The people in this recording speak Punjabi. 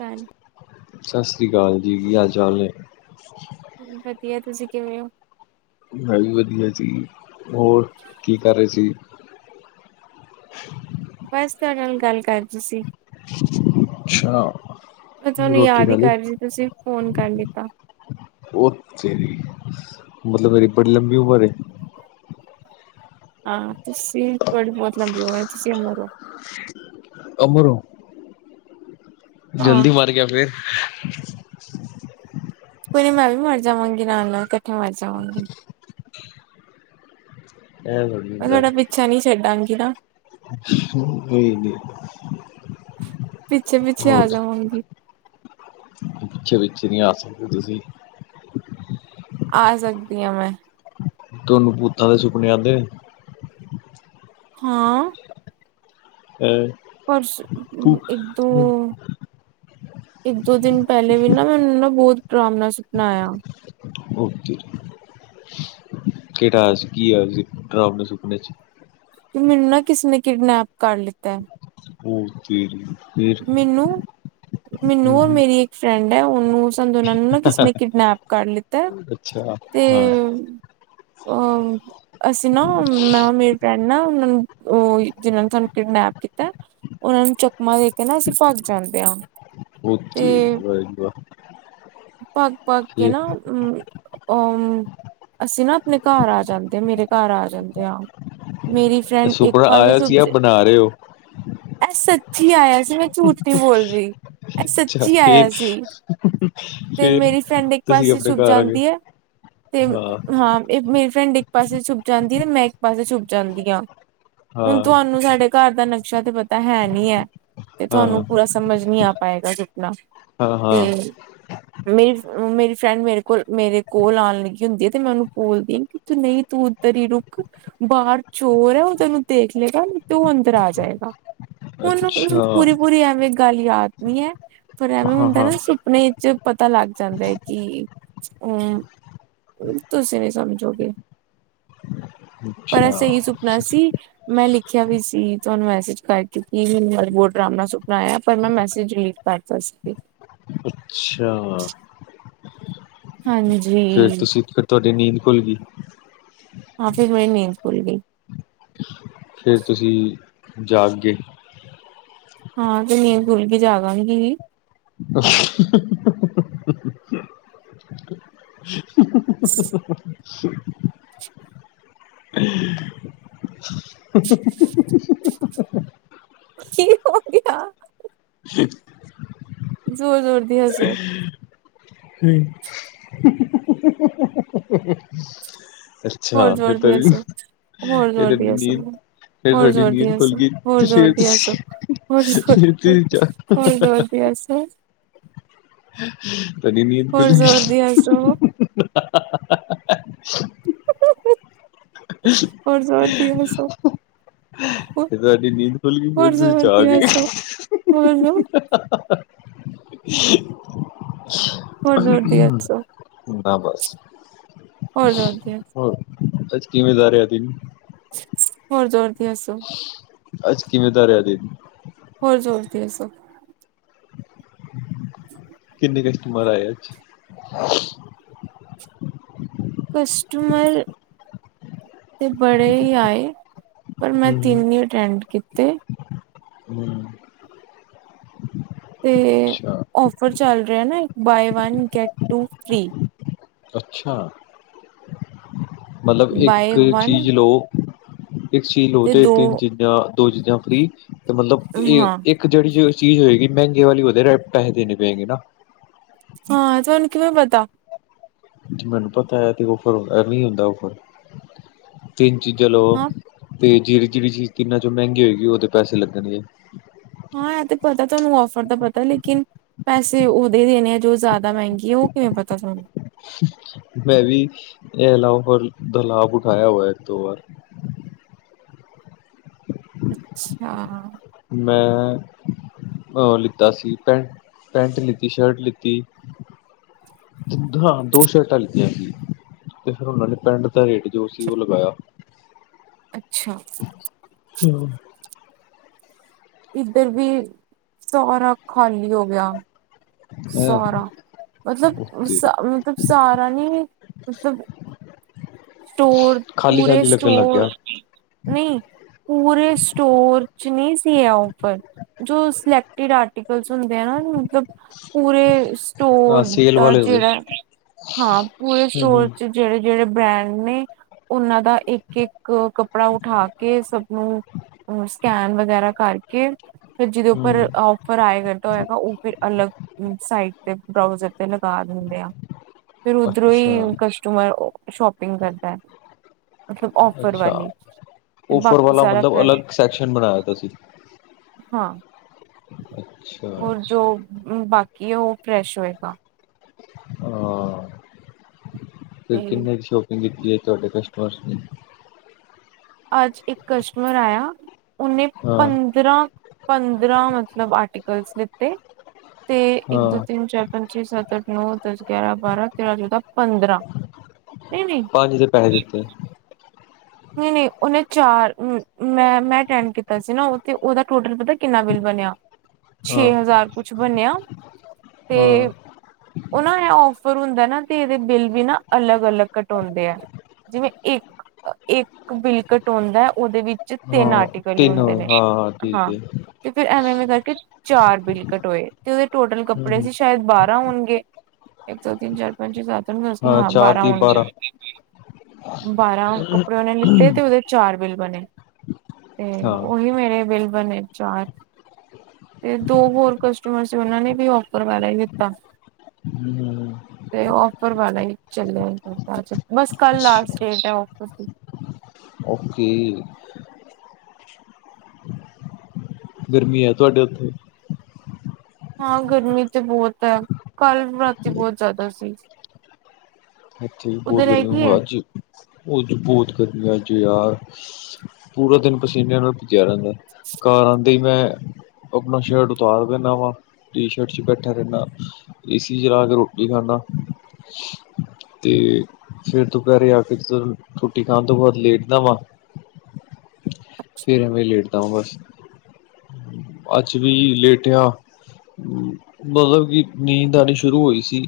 ਘਰ ਸਤਿ ਸ੍ਰੀ ਅਕਾਲ ਕੀ ਹਾਲ ਚਾਲ ਨੇ ਵਧੀਆ ਤੁਸੀਂ ਕਿਵੇਂ ਹੋ ਮੈਂ ਵੀ ਵਧੀਆ ਜੀ ਹੋਰ ਕੀ ਕਰ ਰਹੇ ਸੀ ਬਸ ਤੁਹਾਡੇ ਨਾਲ ਗੱਲ ਕਰ ਤੁਸੀਂ ਅਛਾ ਮੈਂ ਤੁਹਾਨੂੰ ਯਾਦ ਹੀ ਕਰਦੀ ਸੀ ਤੁਸੀਂ ਫੋਨ ਕਰ ਦਿੱਤਾ ਉਹ ਤੇਰੀ ਮਤਲਬ ਮੇਰੀ ਬੜੀ ਲੰਬੀ ਉਮਰ ਹਾਂ ਤੁਸੀਂ ਤੁਹਾਡੀ ਬਹੁਤ ਲੰਬੀ ਉਮਰ ਤੁਸੀਂ [unintelligible] ਅਮਰੋਂ ਹਾਂ। ਜਲਦੀ ਮਰ ਗਿਆ ਫੇਰ ਕੋਈ ਨੀ ਮੈਂ ਵੀ ਮਰ ਜ਼ਾਵਾਂਗੀ ਨਾਲ ਨਾਲ ਇਕੱਠੇ ਮਰਜ ਜਾਵਾਂਗੇ ਐ ਮੈਂ ਤੁਹਾਡਾ ਪਿੱਛਾ ਨਹੀ ਛੱਡਾਂਗੀ ਕਿਹੜਾ [unintelligible] ਹਮ ਹੋਈ ਪਿੱਛੇ ਪਿੱਛੇ ਆ ਜਾਵਾਂਗੀ ਹ ਪਿੱਛੇ ਪਿੱਛੇ ਨਹੀਂ ਆ ਸਕਦੇ ਤੁਸੀਂ ਆ ਸਕਦੀ ਹਾਂ ਮੈਂ ਤੁਹਾਨੁ ਭੂਤਾਂ ਦੇ ਸੁਪਣੇ ਆਉਂਦੇ ਨੇ ਹਾਂ ਹਮ ਪਰਸ ਇੱਕ ਦੋ ਇੱਕ ਦੋ ਦਿਨ ਪਹਿਲੇ ਵੀ ਨਾ, ਮੈਂਨੂੰ ਬਹੁਤ ਡਰਾਵਨਾ ਸੁਪਨਾ ਆਇਆ। ਹੋਤੀ। [unintelligible] ਕਿਹੜਾ ਆਇਆ ਸੀ, ਕੀ ਆਇਆ ਸੀ, ਡਰਾਵਣੇ ਸੁਪਨੇ ਚ? ਵੀ ਮੈਨੂੰ ਨਾ, ਕਿਸੇ ਨੇ ਕਿਡਨੈਪ ਕਰ ਲੀਤਾ ਹੈ। ਓ, ਤੇਰੀ ਫੇਰ ਮੈਨੂੰ, ਹੂੰ ਮੈਨੂੰ ਔਰ, ਹੂੰ, ਮੇਰੀ ਇੱਕ ਫਰੈਂਡ ਫਰੈਂਡ ਹੈ ਉਹਨੂੰ ਸ ਸਾਨੂੰ ਦੋਨਾਂ ਨੂੰ, ਨਾ ਕਿਸੇ ਨੇੇ ਕਿਡਨੈਪ ਕਰ ਲਿੱਤਾ, ਅੱਛਾ ਤੇ ਹਾਂ ਅ ਅਸੀਂ ਨਾ, ਮੈਂ ਮੇਰੀ ਫਰੈਂਡ ਨਾ ਉਹਨਾਂ ਨੂੰ ਉਹ ਜਿਹਨਾਂ ਨੇ ਸਾਨੂੰ ਕਿਡਨੈਪ ਕੀਤਾ, ਉਹਨਾਂ ਨੂੰ ਚਕਮਾ ਦੇ ਕੇ ਨਾ ਅਸੀਂ ਭੱਜ ਜਾਂਦੇ ਹਾਂ। ਓ, ਤੇਰੀ ਤੇ ਵਾਅ ਜੀ ਵਾਅ, ਭੱਗ ਭੱਗ ਕੇ ਨਾ ਫੇਰ? ਅ ਅਸੀਂ ਨਾ, ਆਪਣੇ ਘਰ ਆ ਜਾਂਦੇ ਆ, ਮੇਰੇ ਘਰ ਆ ਜਾਂਦੇ ਆ। ਮੇਰੀ ਫਰੈਂਡ ਸੁਪਨਾ ਆਇਆ ਸੀ [unintelligible] ਆਪ ਬਣਾ ਰਹੇ ਹੋ ਜੀ, ਆਇਆ ਸੀ। ਮੈਂ ਝੂਠੀ ਨਹੀਂ ਬੋਲ ਰਹੀ, ਇਹ ਅੱਛਾ ਸੱਚੀ ਫਿਰ ਆਇਆ ਸੀ, ਤੇ ਫਿਰ ਮੇਰੀ ਫਰੈਂਡ ਇੱਕ ਤੁਸੀਂ ਪਾਸੇ ਆਪਣੇ ਛੁੱਪ ਘਰ ਆ ਗਏ ਜਾਂਦੀ ਹੈ, ਤੇ ਹਾਂ ਇਹ ਮੇਰੀ ਫਰੈੰਡ ਇੱਕ ਪਾਸੇ ਛੁੱਪ ਜਾਂਦੀ ਹੈ, ਤੇ ਮੈਂ ਇੱਕ ਪਾਸੇ ਛੁਪ ਜਾਂਦੀ ਹਾਂ। ਹੁਣ, ਹਾਂ ਤੁਹਾਨੂੰ ਸਾਡੇ ਘਰ ਦਾ ਨਕਸ਼ਾ ਤੇ ਪਤਾ ਹੈ ਨੀ ਹੈ। ਤੇ ਤੁਹਾਨੂੰ ਹਾਂ ਪੂਰਾ ਸਮਝ ਨੀ ਆ ਪਾ ਪਾਏਗਾ ਜੋ। ਹਾਂ ਹਾਂ ਤੇ ਮੇਰੀ -ਮੇਰੀ ਫਰੈਂਡ ਮੇਰੇ ਕੋਲ ਮੇਰੇ ਕੋਲ ਆਉਣ ਲੱਗੀ ਹੁੰਦੀ ਹੈ, ਤੇ ਮੈਂ ਉਹਨੂੰ ਬੋਲਦੀ ਹਾਂ ਕਿ ਤੂੰ ਨਹੀਂ ਤੂੰ ਉੱਧਰ ਹੀ ਰੁੱਕ, ਬਾਹਰ ਚੋਰ ਹੈ ਉਹ ਤੈਨੂੰ ਦੇਖ ਲਏਗਾ, ਤੇ ਉਹ ਅੰਦਰ ਆ ਜਾਏਗਾ। ਹਨ। ਅੱਛਾ [inaudible] ਪੂਰੀ- ਪੂਰੀ ਐਵੇਂ ਗੱਲ ਯਾਦ ਨੀ ਹੈ। ਫੇਰ ਐਵੇਂ ਹਾਂ ਹੁੰਦਾ ਨਾ, ਹਾਂ ਸੁਪਨੇ ਚ ਪਤਾ ਲੱਗ ਜਾਂਦਾ ਹੈ ਕਿ, ਅ ਤੁਸੀਂ ਨੀ ਸਮਝੋਗੇ, ਪਰ ਅੱਛਾ ਸਹੀ ਸੁਪਨਾ ਸੀ ਮੈਂ ਲਿਖਿਆ ਵੀ ਸੀ, ਤੁਹਾਨੂੰ ਮੈਸੇਜ ਕਰਕੇ ਕਿ ਮੈਨੂੰ ਡਰਾਵਣਾ ਸੁਪਨਾ ਆਇਆ, ਪਰ ਮੈਂ ਮੈਸੇਜ ਡਿਲੀਟ ਕਰ ਤਾ ਸੀ। ਅੱਛਾ। ਹਾਂਜੀ। ਫਿਰ ਤੁਸੀਂ ਫਿਰ ਤੁਹਾਡੀ ਨੀਂਦ ਖੁੱਲ ਗਈ ਹਾਂ ਫੇਰ, ਮੇਰੀ ਨੀਂਦ ਖੁੱਲ ਗਈ। ਫਿਰ ਤੁਸੀਂ ਜਾਗ ਗੇ। ਹਾਂ ਜੇ ਨੀਂਦ, ਖੁੱਲ ਗਈ ਜਾਗਾਂਗੀ। ਅ--ਹ ਹ ਹ ਹ ਹਹਹਹਹ ਕੀ ਹੋ ਗਿਆ? ਜ਼ੋਰ- ਜ਼ੋਰ ਦੀ ਹੱਸੋ। [unintelligible] ਅੱਛਾ ਹੋਰ ਫਿਰ ਜ਼ੋਰ ਫ ਦੀ ਹੱਸੋ ਹੋਰ ਜ਼ੋਰ ਦੀ ਹੱਸੋ। ਰਡੀ ਫਿਰ ਹੋਰ ਸਾਡੀ ਜ਼ੋਰ ਦੀ ਨੀਂਦ ਖੁੱਲ ਹੱਸੋ ਗਈ ਹੋਰ ਜ਼ੋਰ ਦੀ ਹੱਸੋ ਹੋਰ ਜ਼ੋਰ ਹੋਰ ਜ਼ੋਰ ਦੀ ਹੱਸੋ [unintelligible] ਤਾਂਡੀ ਨੀਦ ਹੋਰ ਖੁਲਗੀ। ਜ਼ੋਰ ਦੀ ਹੱਸੋ। ਅ। ਹੋਰ ਜੋਰ ਦੀ ਹੱਸੋ। ਫ ਤੁਹਾਡੀ ਨੀਂਦ ਖੁੱਲ ਗਈ ਫੇਰ ਹੋਰ ਤੁਸੀਂ ਜ਼ੋਰ ਜਾ ਦੀ ਕੇ ਹ ਹੱਸੋ ਹੋਰ ਜ਼ੋਰ ਹੋਰ ਜੋਰ ਦੀ ਹੱਸੋ। ਹਾਂ ਬਸ। ਹੋਰ ਜੋਰ ਦੀ ਹੋਰ ਅੱਜ ਕਿਵੇਂ ਦਾ ਰਿਹਾ ਦਿਨ। ਹੋਰ ਜੋਰ ਦੀ ਹੱਸੋ। ਅੱਜ ਕਿਵੇਂ ਦਾ ਰਿਆ ਦਿਨ। ਹੋਰ ਜੋਰ ਦੀ ਹੱਸੋ। ਕਿੰਨੇ ਕਸਟਮਰ ਆਏ ਅੱਜ। ਕਸਟਮਰ ਤੇ ਬੜੇ ਹੀ ਆਏ। ਪਰ ਮੈਂ ਤਿੰਨ ਹੀ ਅਟੈਂਡ ਕੀਤੇ। ਹਮ ਤੇ ਆਫਰ ਚੱਲ ਰਿਹਾ ਨਾ ਇ buy one get two free. ਅੱਛਾ। ਮਤਲਬ ਬਾਏ ਇੱਕ ਵਨ ਚੀਜ਼ ਲਓ ਇੱਕ ਚੀਜ਼ ਲੋ ਤੇ ਤਿੰਨ ਚੀਜ਼ਾਂ ਦੋ ਚੀਜ਼ਾਂ ਫਰੀ। ਤੇ ਮਤਲਬ ਇਹ ਹਾਂ ਇੱਕ ਜਿਹੜੀ ਚੀਜ਼ ਹੋਏਗੀ ਮਹਿੰਗੇ ਵਾਲੀ ਉਹਦੇ ਪੈਸੇ ਦੇਣੇ ਪੈਗੇ ਨਾ। ਹਾਂ ਤੁਹਾਨੂੰ ਕਿਵੇਂ ਪਤਾ। ਮੈਨੂੰ ਪਤਾ ਹੈ ਤੇ ਓਫਰ ਐਵੇ ਹੀ ਹੁੰਦਾ ਓਫਰ ਤਿੰਨ ਚੀਜ਼ਾਂ ਲੋ ਹਾਂ ਅਤੇ ਜਿਹੜੀ- ਜਿਹੜੀ ਚੀਜ਼ ਤਿੰਨਾਂ ਚੋਂ ਮਹਿੰਗੀ ਹੋਏਗੀ ਉਹਦੇ ਪੈਸੇ ਲੱਗਣਗੇ। ਹਾਂ ਇਹ ਤੇ ਪਤਾ ਤੁਹਾਨੂੰ ਓਫਰ ਦਾ ਪਤਾ ਲੇਕਿਨ, ਪੈਸੇ ਉਹਦੇ ਹੀ ਦੇਣੇ ਆ ਜੋ ਜ਼ਿਆਦਾ ਮਹਿੰਗੀ ਹੈ। ਉਹ ਕਿਵੇਂ ਪਤਾ ਤੁਹਾਨੂੰ? ਮੈਂ ਵੀ [unintelligible] ਦਾ ਲਾਭ ਉਠਾਇਆ ਹੋਆ ਇੱਕ, ਦੋ ਵਾਰ। ਅੱਛਾ। ਮੈਂ ਅਹ ਲਿੱਤਾ ਸੀ ਪੈਂਟ- ਪੈਂਟ ਲਿੱਤੀ, ਸ਼ਰਟ ਲਿੱਤੀ ਹਾਂ ਦੋ ਸ਼ਰਟਾਂ ਲਿੱਤੀਆਂ ਸੀ ਤੇ ਫਿਰ ਉਹਨਾਂ ਨੇ ਪੈਂਟ ਦਾ ਰੇਟ ਜੋ ਸੀ ਉਹ ਲਗਾਇਆ। ਅੱਛਾ ਇੱਧਰ ਵੀ ਸਾਰਾ ਖਾਲੀ ਹੋ ਗਿਆ। ਹੈਂ ਸਾਰਾ ਮਤਲਬ ਉਤੇ ਸਾ ਮਤਲਬ ਸਾਰਾ ਨੀ ਮਤਲਬ ਸਟੋਰ ਖਾਲੀ ਪੂਰੇ ਖਾਲੀ ਲੱਗਣ ਲੱਗ ਸਟੋਰ ਗਿਆ ਨਹੀਂ, ਪੂਰੇ ਸਟੋਰ ਚ ਨਹੀਂ ਸੀ ਇਹ ਏਵੇ ਆਫਰ ਜੋ ਸੈਲਕਟ ਕਿਹੜਾ ਆਰਟੀਕਲਸ? ਹੁੰਦੇ ਆ ਨਾ ਮਤਲਬ ਪੂਰੇ ਅ ਸਟੋਰ ਸੇਲ ਦਾ ਵਾਲੇ ਹੋ ਗਏ ਜੇੜਾ ਹਾਂ ਪੂਰੇ ਹਮ ਸਟੋਰ ਚ ਜੇੜੇ-ਜੇੜੇ ਬ੍ਰਾਂਡ। ਨੀ ਉਹਨਾਂ ਦਾ ਇੱਕ-ਇੱਕ ਕੱਪੜਾ ਉਠਾ ਕੇ ਸਭ ਨੂੰ ਸਕੈਨ ਵਗੈਰਾ ਕਰਕੇ ਫਿਰ ਜਿਹਦੇ ਹਮ ਉੱਪਰ ਹਮ ਆਫਰ ਆਏਗਾ ਉਹ ਫਿਰ ਅਲੱਗ ਸਾਈਡ 'ਤੇ ਬਰਾਊਜ਼ਰ ਤੇ ਲਗਾ ਦਿੰਦੇ ਆ। ਫਿਰ ਉੱਧਰੋਂ ਅੱਛਾ ਹੀ ਕਸਟਮਰ ਸ਼ੋਪ ਪਿੰਨ ਕਰਦਾ ਹੈ। ਮਤਲਬ ਔਫਰ ਅੱਛਾ, ਵਾਲੀ ਤੇ ਓਫਰ ਬਾਕੀ ਵਾਲਾ ਸਾਰਾ ਮਤਲਬ ਫਰੈਸ਼ ਅਲੱਗ ਸੈਕਸ਼ਨ ਬਣਾਇਆ ਤੁਸੀਂ। ਹੋਰ ਜੋ ਬਾਕੀ ਕੀ ਉਹ ਫਰੈਸ਼ ਹੋਏਗਾ। ਹਾਂ। ਫੇਰ ਤੇ ਕਿੰਨੇ ਦੀ ਸ਼ੋਪਿੰਗ ਕੀਤੀ ਹੈ, ਤੁਹਾਡੇ ਕਸਟਮਰ। ਫਸਟ ਨੇ ਅੱਜ ਇੱਕ ਕਸਟਮਰ ਆਇਆ। ਉਹਨੇ ਹਾਂ ਪੰਦਰਾਂ- ਪੰਦਰਾਂ ਮਤਲਬ ਆਟੀ ਕਲਸ ਲੀਤੇ, ਤੇ ਇੱਕ, ਦੋ, ਹਾਂ ਤਿੰਨ, ਚਾਰ, ਪੰਜ, ਛੇ,, ਸੱਤ, ਅੱਠ ਹੋ। ਦੱਸ, ਗਿਆਰਾਂ, ਬਾਰਾਂ, ਤੇਰਾਂ, ਚੌਦਾਂ, ਪੰਦਰਾਂ ਨਹੀਂ-ਨਹੀਂ। ਪੰਜ ਦੇ ਪੈਸੇ ਦਿੱਤੇ ਨਹੀਂ-ਨਹੀਂ ਉਹਨੇ ਚਾਰ ਮੈਂ-ਮੈਂ ਅਟੈਂਡ ਕੀਤਾ ਸੀ, ਨਾ ਤੇ ਉਹਦਾ ਟੋਟਲ ਪਤਾ ਕਿੰਨਾ ਬਿੱਲ ਬਣਿਆ ਹਾਂ ਛੇ ਹਜ਼ਾਰ ਕੁਛ ਬਣਿਆ ਹਾਂ ਤੇ ਉਹਨਾਂ ਦਾ ਓਫਰ ਹੁੰਦਾ ਨਾ ਤੇ ਇਦੇ ਬਿੱਲ ਵੀ ਨਾ ਅਲੱਗ-ਅਲੱਗ ਕਟ ਹੁੰਦੇ ਆ ਜਿਵੇਂ ਇੱਕ ਇੱਕ ਬਿੱਲ ਕਟਾਉਂਦਾ ਉਹਦੇ ਵਿੱਚ ਚ ਤਿੰਨ ਹਾਂ ਆਰਟੀਕਲ ਹੀ ਤਿੰਨ ਹੁੰਦੇ ਹੋਏ ਨੇ ਹਾਂ ਠੀਕ ਹਾਂ ਹੈ ਤੇ ਫਿਰ ਐਵੇ ਐਵੇਂ ਕਰਕੇ ਚਾਰ ਬਿੱਲ ਕਟ ਹੋਏ ਤੇ ਉਹਦੇ ਟੋਟਲ ਹਮ ਕੱਪੜੇ ਸੀ ਸ਼ਾਇਦ ਬਾਰਾਂ ਹੋਣਗੇ। ਇੱਕ, ਦੋ, ਤਿੰਨ, ਚਾਰ, ਪੰਜ, ਛੇ, ਸੱਤ। ਨੂੰ, ਦੱਸ ਕੇ ਹਾਂ ਬਾਰਾਂ ਆਉਣਗੇ ਬਾਰਾਂ ਕ ਮੈਨੇ ਲਿੱਤੇ ਤੇ ਉਹਦੇ ਚਾਰ ਬਿੱਲ ਬਣੇ ਤੇ ਹਾਂ ਉਹੀ ਮੇਰੇ ਬਿੱਲ ਬਣੇ ਚਾਰ ਤੇ ਦੋ ਹੋਰ ਕਸਟਮਰ ਉਹਨਾਂ ਨੇ ਵੀ ਓਫਰ ਵਾਲੇ ਲਿਤਾ। ਤੇ ਔਫਰ ਵਾਲਾ ਹੀ ਚੱਲਿਆ ਕਰਤਾ। ਬਸ ਕੱਲ ਲਾਸਟ ਡੇਟ ਹੈ। ਫ ਉਓਕੀ। ਗਰਮੀ ਹੈ ਤੁਹਾਡੇ ਉੱਥੇ ਹਾਂ ਗਰਮੀ ਤੇ ਬਹੁਤ ਹੈ ਕੱਲ੍ਹ ਰਾਤੀ ਬਹੁਤ ਜ਼ਿਆਦਾ ਸੀ। ਇੱਥੇ ਬਹੁਤ ਉਧਰ ਗਰਮੀ ਹੈਗੀ ਹੈ ਹੋ ਅੱਜ। ਉਹਝ ਬਹੁਤ ਗਮੀਆਂ ਜ ਯਾਰ ਪੂਰਾ ਦਿਨ ਪਸੀਨੇ ਨਾਲ ਭੱਜਿਆ ਰਹਿੰਦਾ ਘਰ ਆਉਂਦੇ ਹੀ ਮੈਂ ਆਪਣਾ ਸ਼ਰਟ ਉਤਾਰ ਕਰਿੰਦਾ ਵਾ ਟੀ ਸ਼ਰਟ ਚ ਬੈਠਾ ਰਹਿੰਦਾ ਏਸੀ ਚਲਾ ਕੇ ਰੋਟੀ ਖਾਂਦਾ। ਅਤੇ ਫਿਰ ਦੁਪਹਿਰੇ ਆ ਕੇ ਰੋਟੀ ਖਾਣ ਤੋਂ ਬਾਅਦ ਲੇਟ ਦਾ ਵਾਂ। ਫੇਰ ਮੈਂ ਲੇਟਦਾ ਬਸ। ਅੱਜ ਵੀ ਲੇਟਿਆ ਮਤਲਬ ਕਿ ਨੀਂਦ ਆਣੀ ਸ਼ੁਰੂ ਹੋਈ ਸੀ।